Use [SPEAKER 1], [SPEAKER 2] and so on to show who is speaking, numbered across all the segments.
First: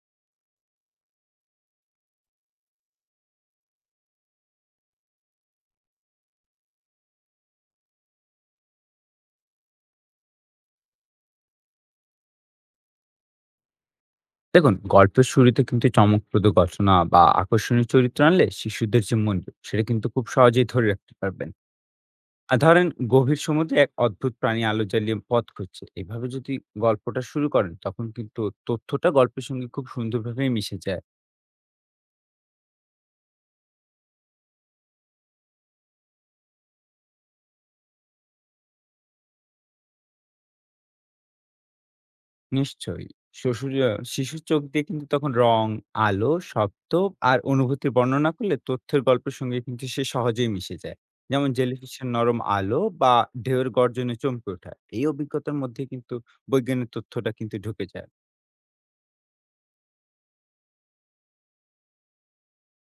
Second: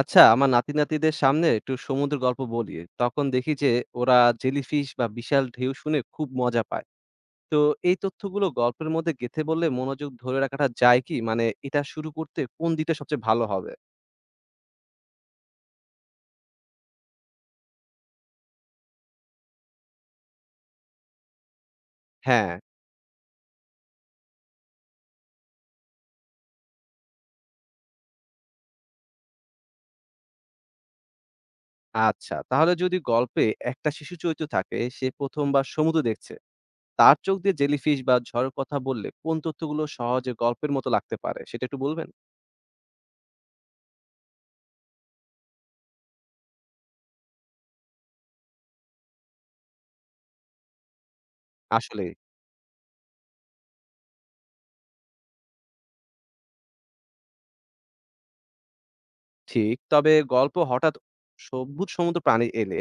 [SPEAKER 1] আচ্ছা, আমার নাতি-নাতিদের সামনে একটু সমুদ্রের গল্প বলি। তখন দেখি যে ওরা জেলিফিশ বা বিশাল ঢেউ শুনে খুব মজা পায়। তো এই তথ্যগুলো গল্পের মধ্যে গেঁথে বললে মনোযোগ ধরে রাখাটা যায় কি? মানে এটা শুরু করতে কোন দিকটা সবচেয়ে ভালো হবে?
[SPEAKER 2] দেখুন, গল্পের শুরুতে কিন্তু চমকপ্রদ ঘটনা বা আকর্ষণীয় চরিত্র আনলে শিশুদের যে মনোযোগ, সেটা কিন্তু খুব সহজেই ধরে রাখতে পারবেন।
[SPEAKER 1] হ্যাঁ,
[SPEAKER 2] আর ধরেন, গভীর সমুদ্রে এক অদ্ভুত প্রাণী আলো জ্বালিয়ে পথ খুঁজছে, এভাবে যদি গল্পটা শুরু করেন, তখন কিন্তু তথ্যটা গল্পের সঙ্গে খুব সুন্দরভাবে মিশে যায়।
[SPEAKER 1] আচ্ছা। তাহলে যদি গল্পে একটা শিশু চরিত্র থাকে, সে ১ম বার সমুদ্র দেখছে। তার চোখ দিয়ে জেলিফিশ বা ঝড়ের কথা বললে কোন তথ্যগুলো সহজে গল্পের মতো লাগতে পারে সেটা একটু বলবেন?
[SPEAKER 2] নিশ্চয়ই। শ্বশুর আ শিশুর চোখ দিয়ে কিন্তু তখন রং, আলো, শব্দ আর অনুভূতির বর্ণনা করলে তথ্যের গল্পের সঙ্গে কিন্তু সে সহজেই মিশে যায়। যেমন জেলিফিশের
[SPEAKER 1] আসলেই,
[SPEAKER 2] নরম আলো বা ঢেউয়ের গর্জনে চমকে ওঠা। এই অভিজ্ঞতার মধ্যে কিন্তু বৈজ্ঞানিক তথ্যটা কিন্তু ঢুকে যায়।
[SPEAKER 1] ঠিক। তবে গল্প হঠাৎ সবুজ সমুদ্র প্রাণী এলে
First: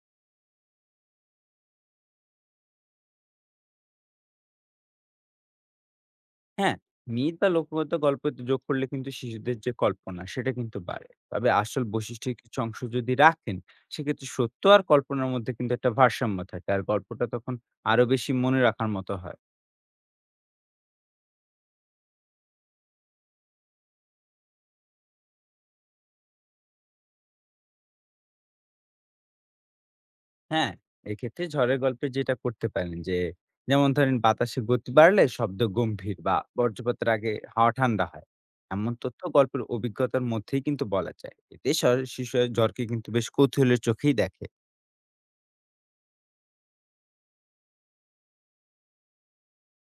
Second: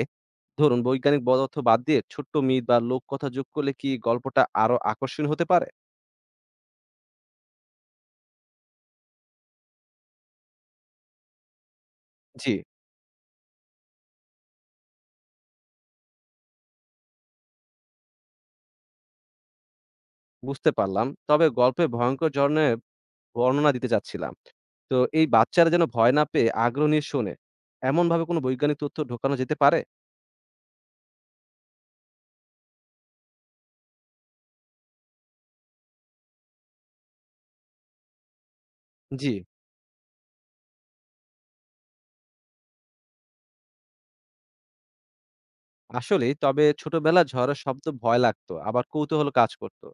[SPEAKER 1] ধরুন বৈজ্ঞানিক পদার্থ বাদ দিয়ে ছোট্ট মিথ বা লোককথা যোগ করলে কি গল্পটা আরো আকর্ষণীয় হতে পারে?
[SPEAKER 2] হ্যাঁ, মিথ বা লোকগত গল্প যোগ করলে কিন্তু শিশুদের যে কল্পনা, সেটা কিন্তু বাড়ে। তবে আসল বৈশিষ্ট্যের
[SPEAKER 1] জি,
[SPEAKER 2] কিছু অংশ যদি রাখেন, সেক্ষেত্রে সত্য আর কল্পনার মধ্যে কিন্তু একটা ভারসাম্য থাকে। আর গল্পটা তখন আরো বেশি মনে রাখার মতো হয়।
[SPEAKER 1] বুঝতে পারলাম। তবে গল্পে ভয়ংকর ধরনের বর্ণনা দিতে চাচ্ছিলাম। তো এই বাচ্চারা যেন ভয় না পেয়ে আগ্রহ নিয়ে শোনে, এমনভাবে কোনো বৈজ্ঞানিক তথ্য ঢোকানো যেতে পারে?
[SPEAKER 2] হ্যাঁ, এক্ষেত্রে ঝড়ের গল্পে যেটা করতে পারেন যে, যেমন ধরেন, বাতাসে গতি বাড়লে শব্দ গম্ভীর বা বজ্রপাতের আগে হাওয়া ঠান্ডা হয়। এমন তথ্য
[SPEAKER 1] জি,
[SPEAKER 2] গল্পের অভিজ্ঞতার মধ্যেই কিন্তু বলা যায়। এতে স শিশুরা ঝড়কে কিন্তু বেশ কৌতূহলের চোখেই দেখে।
[SPEAKER 1] আসলেই। তবে ছোটবেলায় ঝড়ের শব্দ ভয় লাগতো, আবার কৌতূহল কাজ করতো।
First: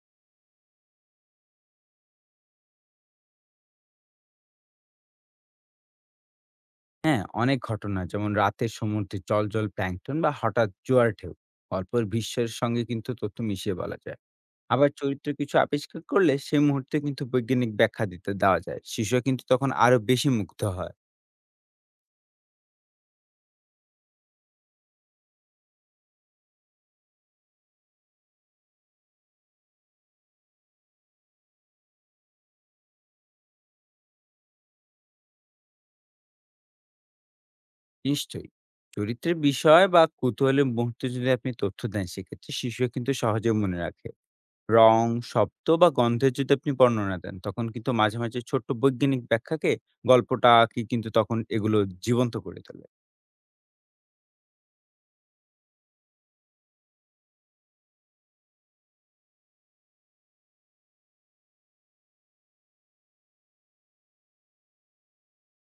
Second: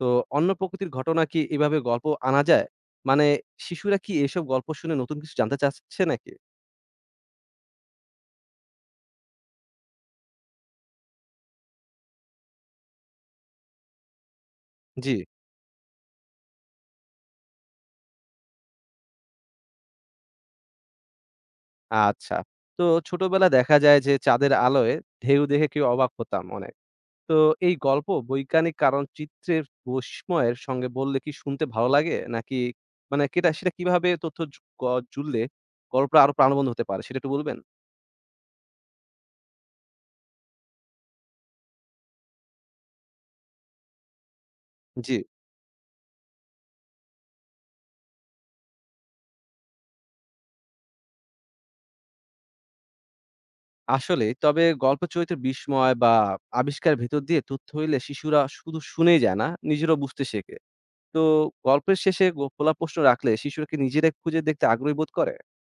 [SPEAKER 1] তো অন্য প্রকৃতির ঘটনা কি এভাবে গল্প আনা যায়? মানে শিশুরা কি এসব গল্প শুনে নতুন কিছু জানতে চাচ্ছে নাকি?
[SPEAKER 2] হ্যাঁ, অনেক ঘটনা যেমন রাতের সমুদ্রে জলজল প্ল্যাংটন বা হঠাৎ জোয়ার ঢেউ, গল্পের বিশ্বের সঙ্গে কিন্তু তথ্য মিশিয়ে বলা যায়। আবার
[SPEAKER 1] জি।
[SPEAKER 2] চরিত্র কিছু আবিষ্কার করলে সেই মুহূর্তে কিন্তু বৈজ্ঞানিক ব্যাখ্যা দিতে দেওয়া যায়। শিশুরা কিন্তু তখন আরো বেশি মুগ্ধ হয়।
[SPEAKER 1] আচ্ছা। তো ছোটবেলায় দেখা যায় যে চাঁদের আলোয় ঢেউ দেখে কেউ অবাক হতাম অনেক। তো এই গল্প বৈজ্ঞানিক কারণ চিত্রের বৈস্ময়ের সঙ্গে বললে কি শুনতে ভালো লাগে? নাকি মানে কেটা সেটা কিভাবে তথ্য জু গ জুড়লে গল্পটা আরো প্রাণবন্ত হতে পারে সেটা একটু বলবেন?
[SPEAKER 2] নিশ্চয়ই। চরিত্রের বিষয় বা কৌতূহলের মুহূর্তে যদি আপনি তথ্য দেন, সেক্ষেত্রে শিশুরা কিন্তু সহজে মনে রাখে। রং,
[SPEAKER 1] জি,
[SPEAKER 2] শব্দ বা গন্ধের যদি আপনি বর্ণনা দেন, তখন কিন্তু মাঝে মাঝে ছোট্ট বৈজ্ঞানিক ব্যাখ্যাকে গল্পটা কি কিন্তু তখন এগুলো জীবন্ত করে তোলে।
[SPEAKER 1] আসলেই। তবে গল্প চরিত্রের বিস্ময় বা আবিষ্কারের ভেতর দিয়ে তথ্য হইলে শিশুরা শুধু শুনেই যায় না, নিজেরাও বুঝতে শেখে। তো গল্পের শেষে খোলা প্রশ্ন রাখলে শিশুরা কি নিজেরাই খুঁজে দেখতে আগ্রহী বোধ করে?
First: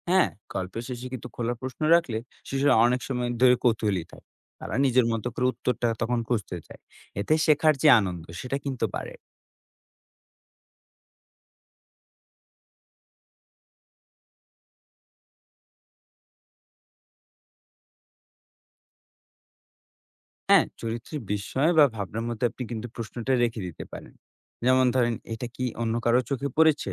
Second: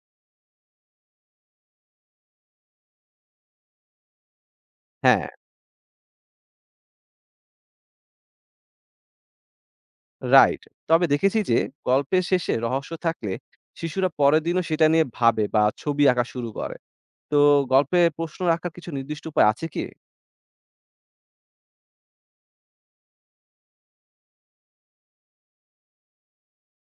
[SPEAKER 2] হ্যাঁ, গল্পের শেষে কিন্তু খোলা প্রশ্ন রাখলে শিশুরা অনেক সময় ধরে কৌতূহলী থাকে। তারা নিজের
[SPEAKER 1] হ্যাঁ।
[SPEAKER 2] মতো করে উত্তরটা তখন খুঁজতে চায়। এতে শেখার যে আনন্দ, সেটা কিন্তু বাড়ে।
[SPEAKER 1] রাইট, তবে দেখেছি যে গল্পের শেষে রহস্য থাকলে শিশুরা পরের দিনও সেটা নিয়ে ভাবে বা ছবি আঁকা শুরু করে। তো গল্পে প্রশ্ন রাখার কিছু নির্দিষ্ট উপায় আছে কি?
[SPEAKER 2] হ্যাঁ, চরিত্রের বিস্ময় বা ভাবনার মধ্যে আপনি কিন্তু প্রশ্নটা রেখে দিতে পারেন। যেমন ধরেন, "এটা কি অন্য কারো চোখে পড়েছে?"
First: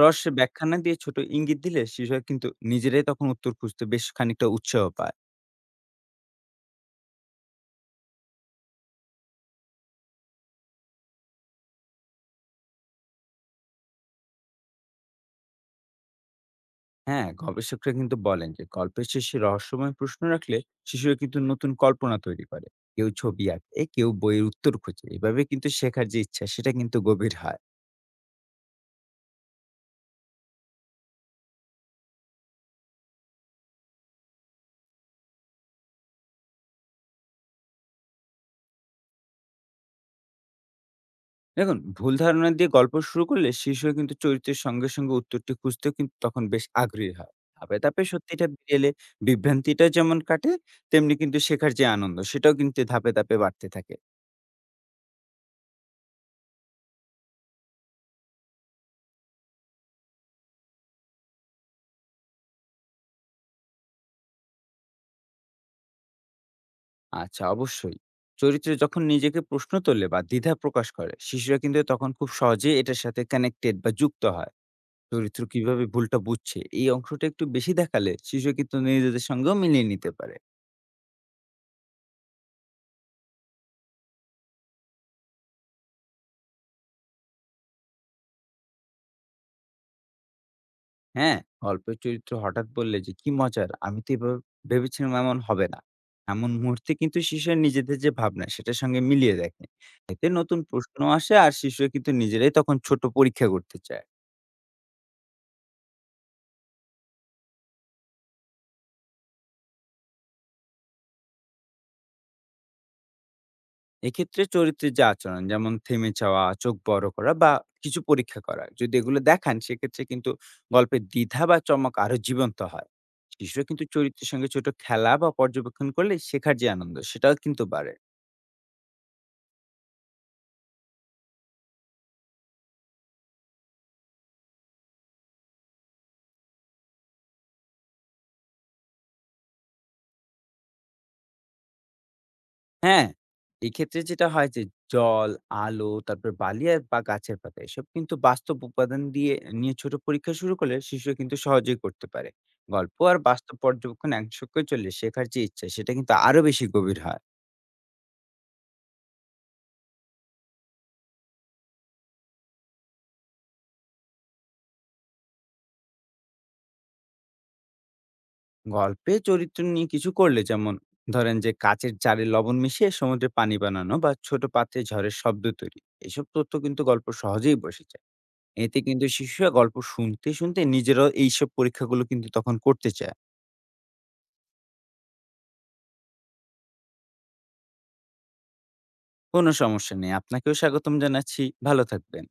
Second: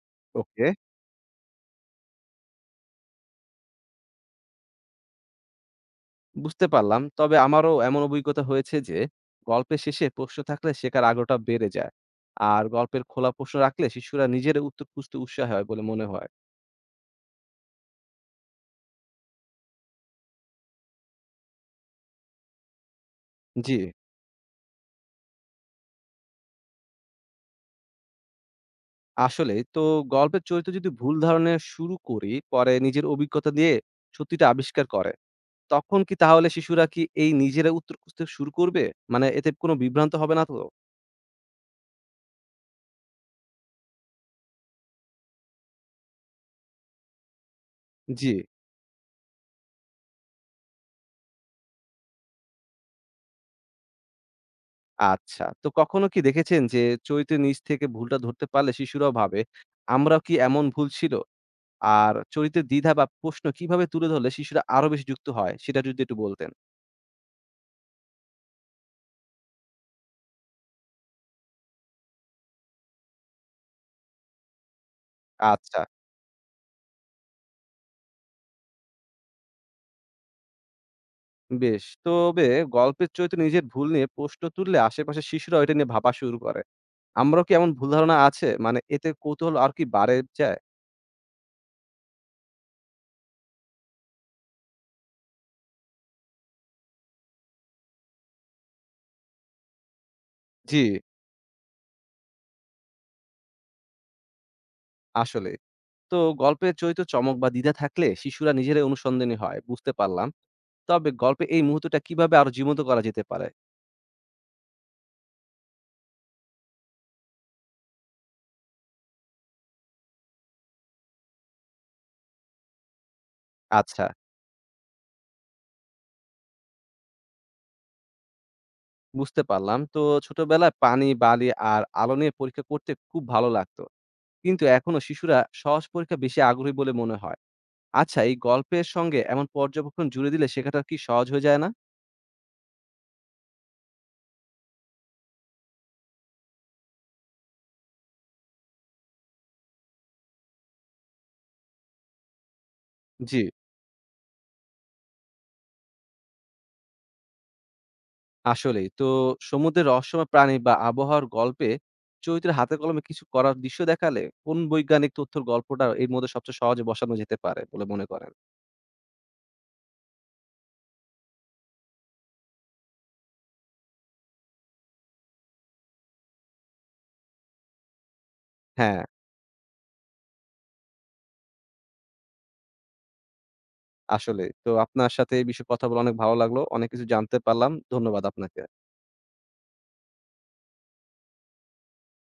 [SPEAKER 2] রহস্যে ব্যাখ্যা
[SPEAKER 1] ওকে,
[SPEAKER 2] না দিয়ে ছোট ইঙ্গিত দিলে শিশুরা কিন্তু নিজেরাই তখন উত্তর খুঁজতে বেশ খানিকটা উৎসাহ পায়।
[SPEAKER 1] বুঝতে পারলাম। তবে আমারও এমন অভিজ্ঞতা হয়েছে যে গল্পের শেষে প্রশ্ন থাকলে শেখার আগ্রহটা বেড়ে যায়। আর গল্পের খোলা প্রশ্ন রাখলে শিশুরা নিজের উত্তর খুঁজতে উৎসাহ হয় বলে মনে হয়।
[SPEAKER 2] হ্যাঁ, গবেষকরা কিন্তু বলেন যে গল্পের শেষে রহস্যময় প্রশ্ন রাখলে শিশুরা কিন্তু নতুন কল্পনা তৈরি করে। কেউ ছবি
[SPEAKER 1] জি,
[SPEAKER 2] আঁকে, কেউ বইয়ের উত্তর খোঁজে। এভাবে কিন্তু শেখার যে ইচ্ছা, সেটা কিন্তু গভীর হয়।
[SPEAKER 1] আসলে তো গল্পের চরিত্র যদি ভুল ধারণা শুরু করি পরে নিজের অভিজ্ঞতা দিয়ে সত্যিটা আবিষ্কার করে তখন কি তাহলে শিশুরা কি এই নিজেরা উত্তর খুঁজতে শুরু করবে? মানে এতে কোনো বিভ্রান্ত হবে না তো?
[SPEAKER 2] দেখুন, ভুল ধারণা দিয়ে গল্প শুরু করলে শিশু কিন্তু চরিত্রের সঙ্গে সঙ্গে উত্তরটি খুঁজতেও কিন্তু তখন বেশ আগ্রহী হয়। ধাপে ধাপে
[SPEAKER 1] জি,
[SPEAKER 2] সত্যিটা বেরিয়ে এলে বিভ্রান্তিটা যেমন কাটে, তেমনি কিন্তু শেখার যে আনন্দ, সেটাও কিন্তু ধাপে ধাপে বাড়তে থাকে।
[SPEAKER 1] আচ্ছা। তো কখনো কি দেখেছেন যে চরিত্রের নিজ থেকে ভুলটা ধরতে পারলে শিশুরাও ভাবে, আমরাও কি এমন ভুল ছিল? আর চরিত্রের দ্বিধা বা প্রশ্ন কিভাবে তুলে ধরলে শিশুরা আরো বেশি যুক্ত হয় সেটা যদি একটু বলতেন।
[SPEAKER 2] আচ্ছা, অবশ্যই। চরিত্র যখন নিজেকে প্রশ্ন তোলে বা দ্বিধা প্রকাশ করে, শিশুরা কিন্তু তখন খুব সহজেই এটার সাথে কানেক্টেড বা যুক্ত হয়। চরিত্র
[SPEAKER 1] আচ্ছা,
[SPEAKER 2] কিভাবে ভুলটা বুঝছে, এই অংশটা একটু বেশি দেখালে শিশু কিন্তু নিজেদের সঙ্গেও মিলিয়ে নিতে পারে।
[SPEAKER 1] বেশ। তবে গল্পের চরিত্রে নিজের ভুল নিয়ে প্রশ্ন তুললে আশেপাশের শিশুরাও এটা নিয়ে ভাবা শুরু করে। আমরাও কি এমন ভুল ধারণা আছে? মানে এতে কৌতূহল আর কি বাড়ে যায়?
[SPEAKER 2] হ্যাঁ, গল্পের চরিত্র হঠাৎ বললে যে, "কি মজার! আমি তো এভাবে ভেবেছিলাম, এমন হবে না।" এমন মুহূর্তে কিন্তু শিশুরা নিজেদের যে ভাবনা, সেটার সঙ্গে মিলিয়ে দেখে। এতে নতুন
[SPEAKER 1] জি,
[SPEAKER 2] প্রশ্ন আসে আর শিশুরা কিন্তু নিজেরাই তখন ছোট পরীক্ষা করতে চায়।
[SPEAKER 1] আসলে। তো গল্পের চরিত্র চমক বা দ্বিধা থাকলে শিশুরা নিজেরাই অনুসন্ধানী হয় বুঝতে পারলাম। তবে গল্পে এই মুহূর্তটা কিভাবে আরো জীবন্ত করা যেতে পারে?
[SPEAKER 2] এক্ষেত্রে চরিত্রের যে আচরণ, যেমন থেমে যাওয়া, চোখ বড় করা বা কিছু পরীক্ষা করা, যদি এগুলো দেখান, সেক্ষেত্রে কিন্তু গল্পের দ্বিধা বা চমক আরো জীবন্ত হয়। শিশুরা কিন্তু
[SPEAKER 1] আচ্ছা,
[SPEAKER 2] চরিত্রের সঙ্গে ছোট খেলা বা পর্যবেক্ষণ করলে শেখার যে আনন্দ, সেটাও কিন্তু বাড়ে।
[SPEAKER 1] বুঝতে পারলাম। তো ছোটবেলায় পানি বালি আর আলো নিয়ে পরীক্ষা করতে খুব ভালো লাগতো, কিন্তু এখনো শিশুরা সহজ পরীক্ষা বেশি আগ্রহী বলে মনে হয়। আচ্ছা, এই গল্পের সঙ্গে এমন পর্যবেক্ষণ জুড়ে দিলে শেখাটা কি সহজ হয়ে যায় না?
[SPEAKER 2] হ্যাঁ, এক্ষেত্রে যেটা হয় যে জল, আলো, তারপর বালি আর বা গাছের পাতা, এসব কিন্তু বাস্তব উপাদান দিয়ে নিয়ে ছোট পরীক্ষা শুরু করলে শিশুরা কিন্তু সহজেই করতে পারে। গল্প আর
[SPEAKER 1] জি,
[SPEAKER 2] বাস্তব পর্যবেক্ষণ একসঙ্গে চললে শেখার যে ইচ্ছা, সেটা কিন্তু আরো বেশি গভীর হয়।
[SPEAKER 1] আসলেই। তো সমুদ্রের রহস্যময় প্রাণী বা আবহাওয়ার গল্পে চরিত্রে হাতে কলমে কিছু করার দৃশ্য দেখালে কোন বৈজ্ঞানিক তথ্যের গল্পটা এর মধ্যে সবচেয়ে সহজে বসানো যেতে পারে বলে মনে করেন?
[SPEAKER 2] গল্পে চরিত্র নিয়ে কিছু করলে, যেমন ধরেন যে কাচের জারে লবণ মিশিয়ে সমুদ্রে পানি বানানো বা ছোট পাত্রে ঝড়ের শব্দ তৈরি। এসব তথ্য কিন্তু গল্প সহজেই বসে যায়। এতে
[SPEAKER 1] হ্যাঁ,
[SPEAKER 2] কিন্তু শিশুরা গল্প শুনতে শুনতে নিজেরাও এইসব পরীক্ষাগুলো কিন্তু তখন করতে চায়।
[SPEAKER 1] আসলেই। তো আপনার সাথে এই বিষয়ে কথা বলে অনেক ভালো লাগলো। অনেক কিছু জানতে পারলাম। ধন্যবাদ আপনাকে।
[SPEAKER 2] কোনো সমস্যা নেই। আপনাকেও স্বাগতম জানাচ্ছি। ভালো থাকবেন।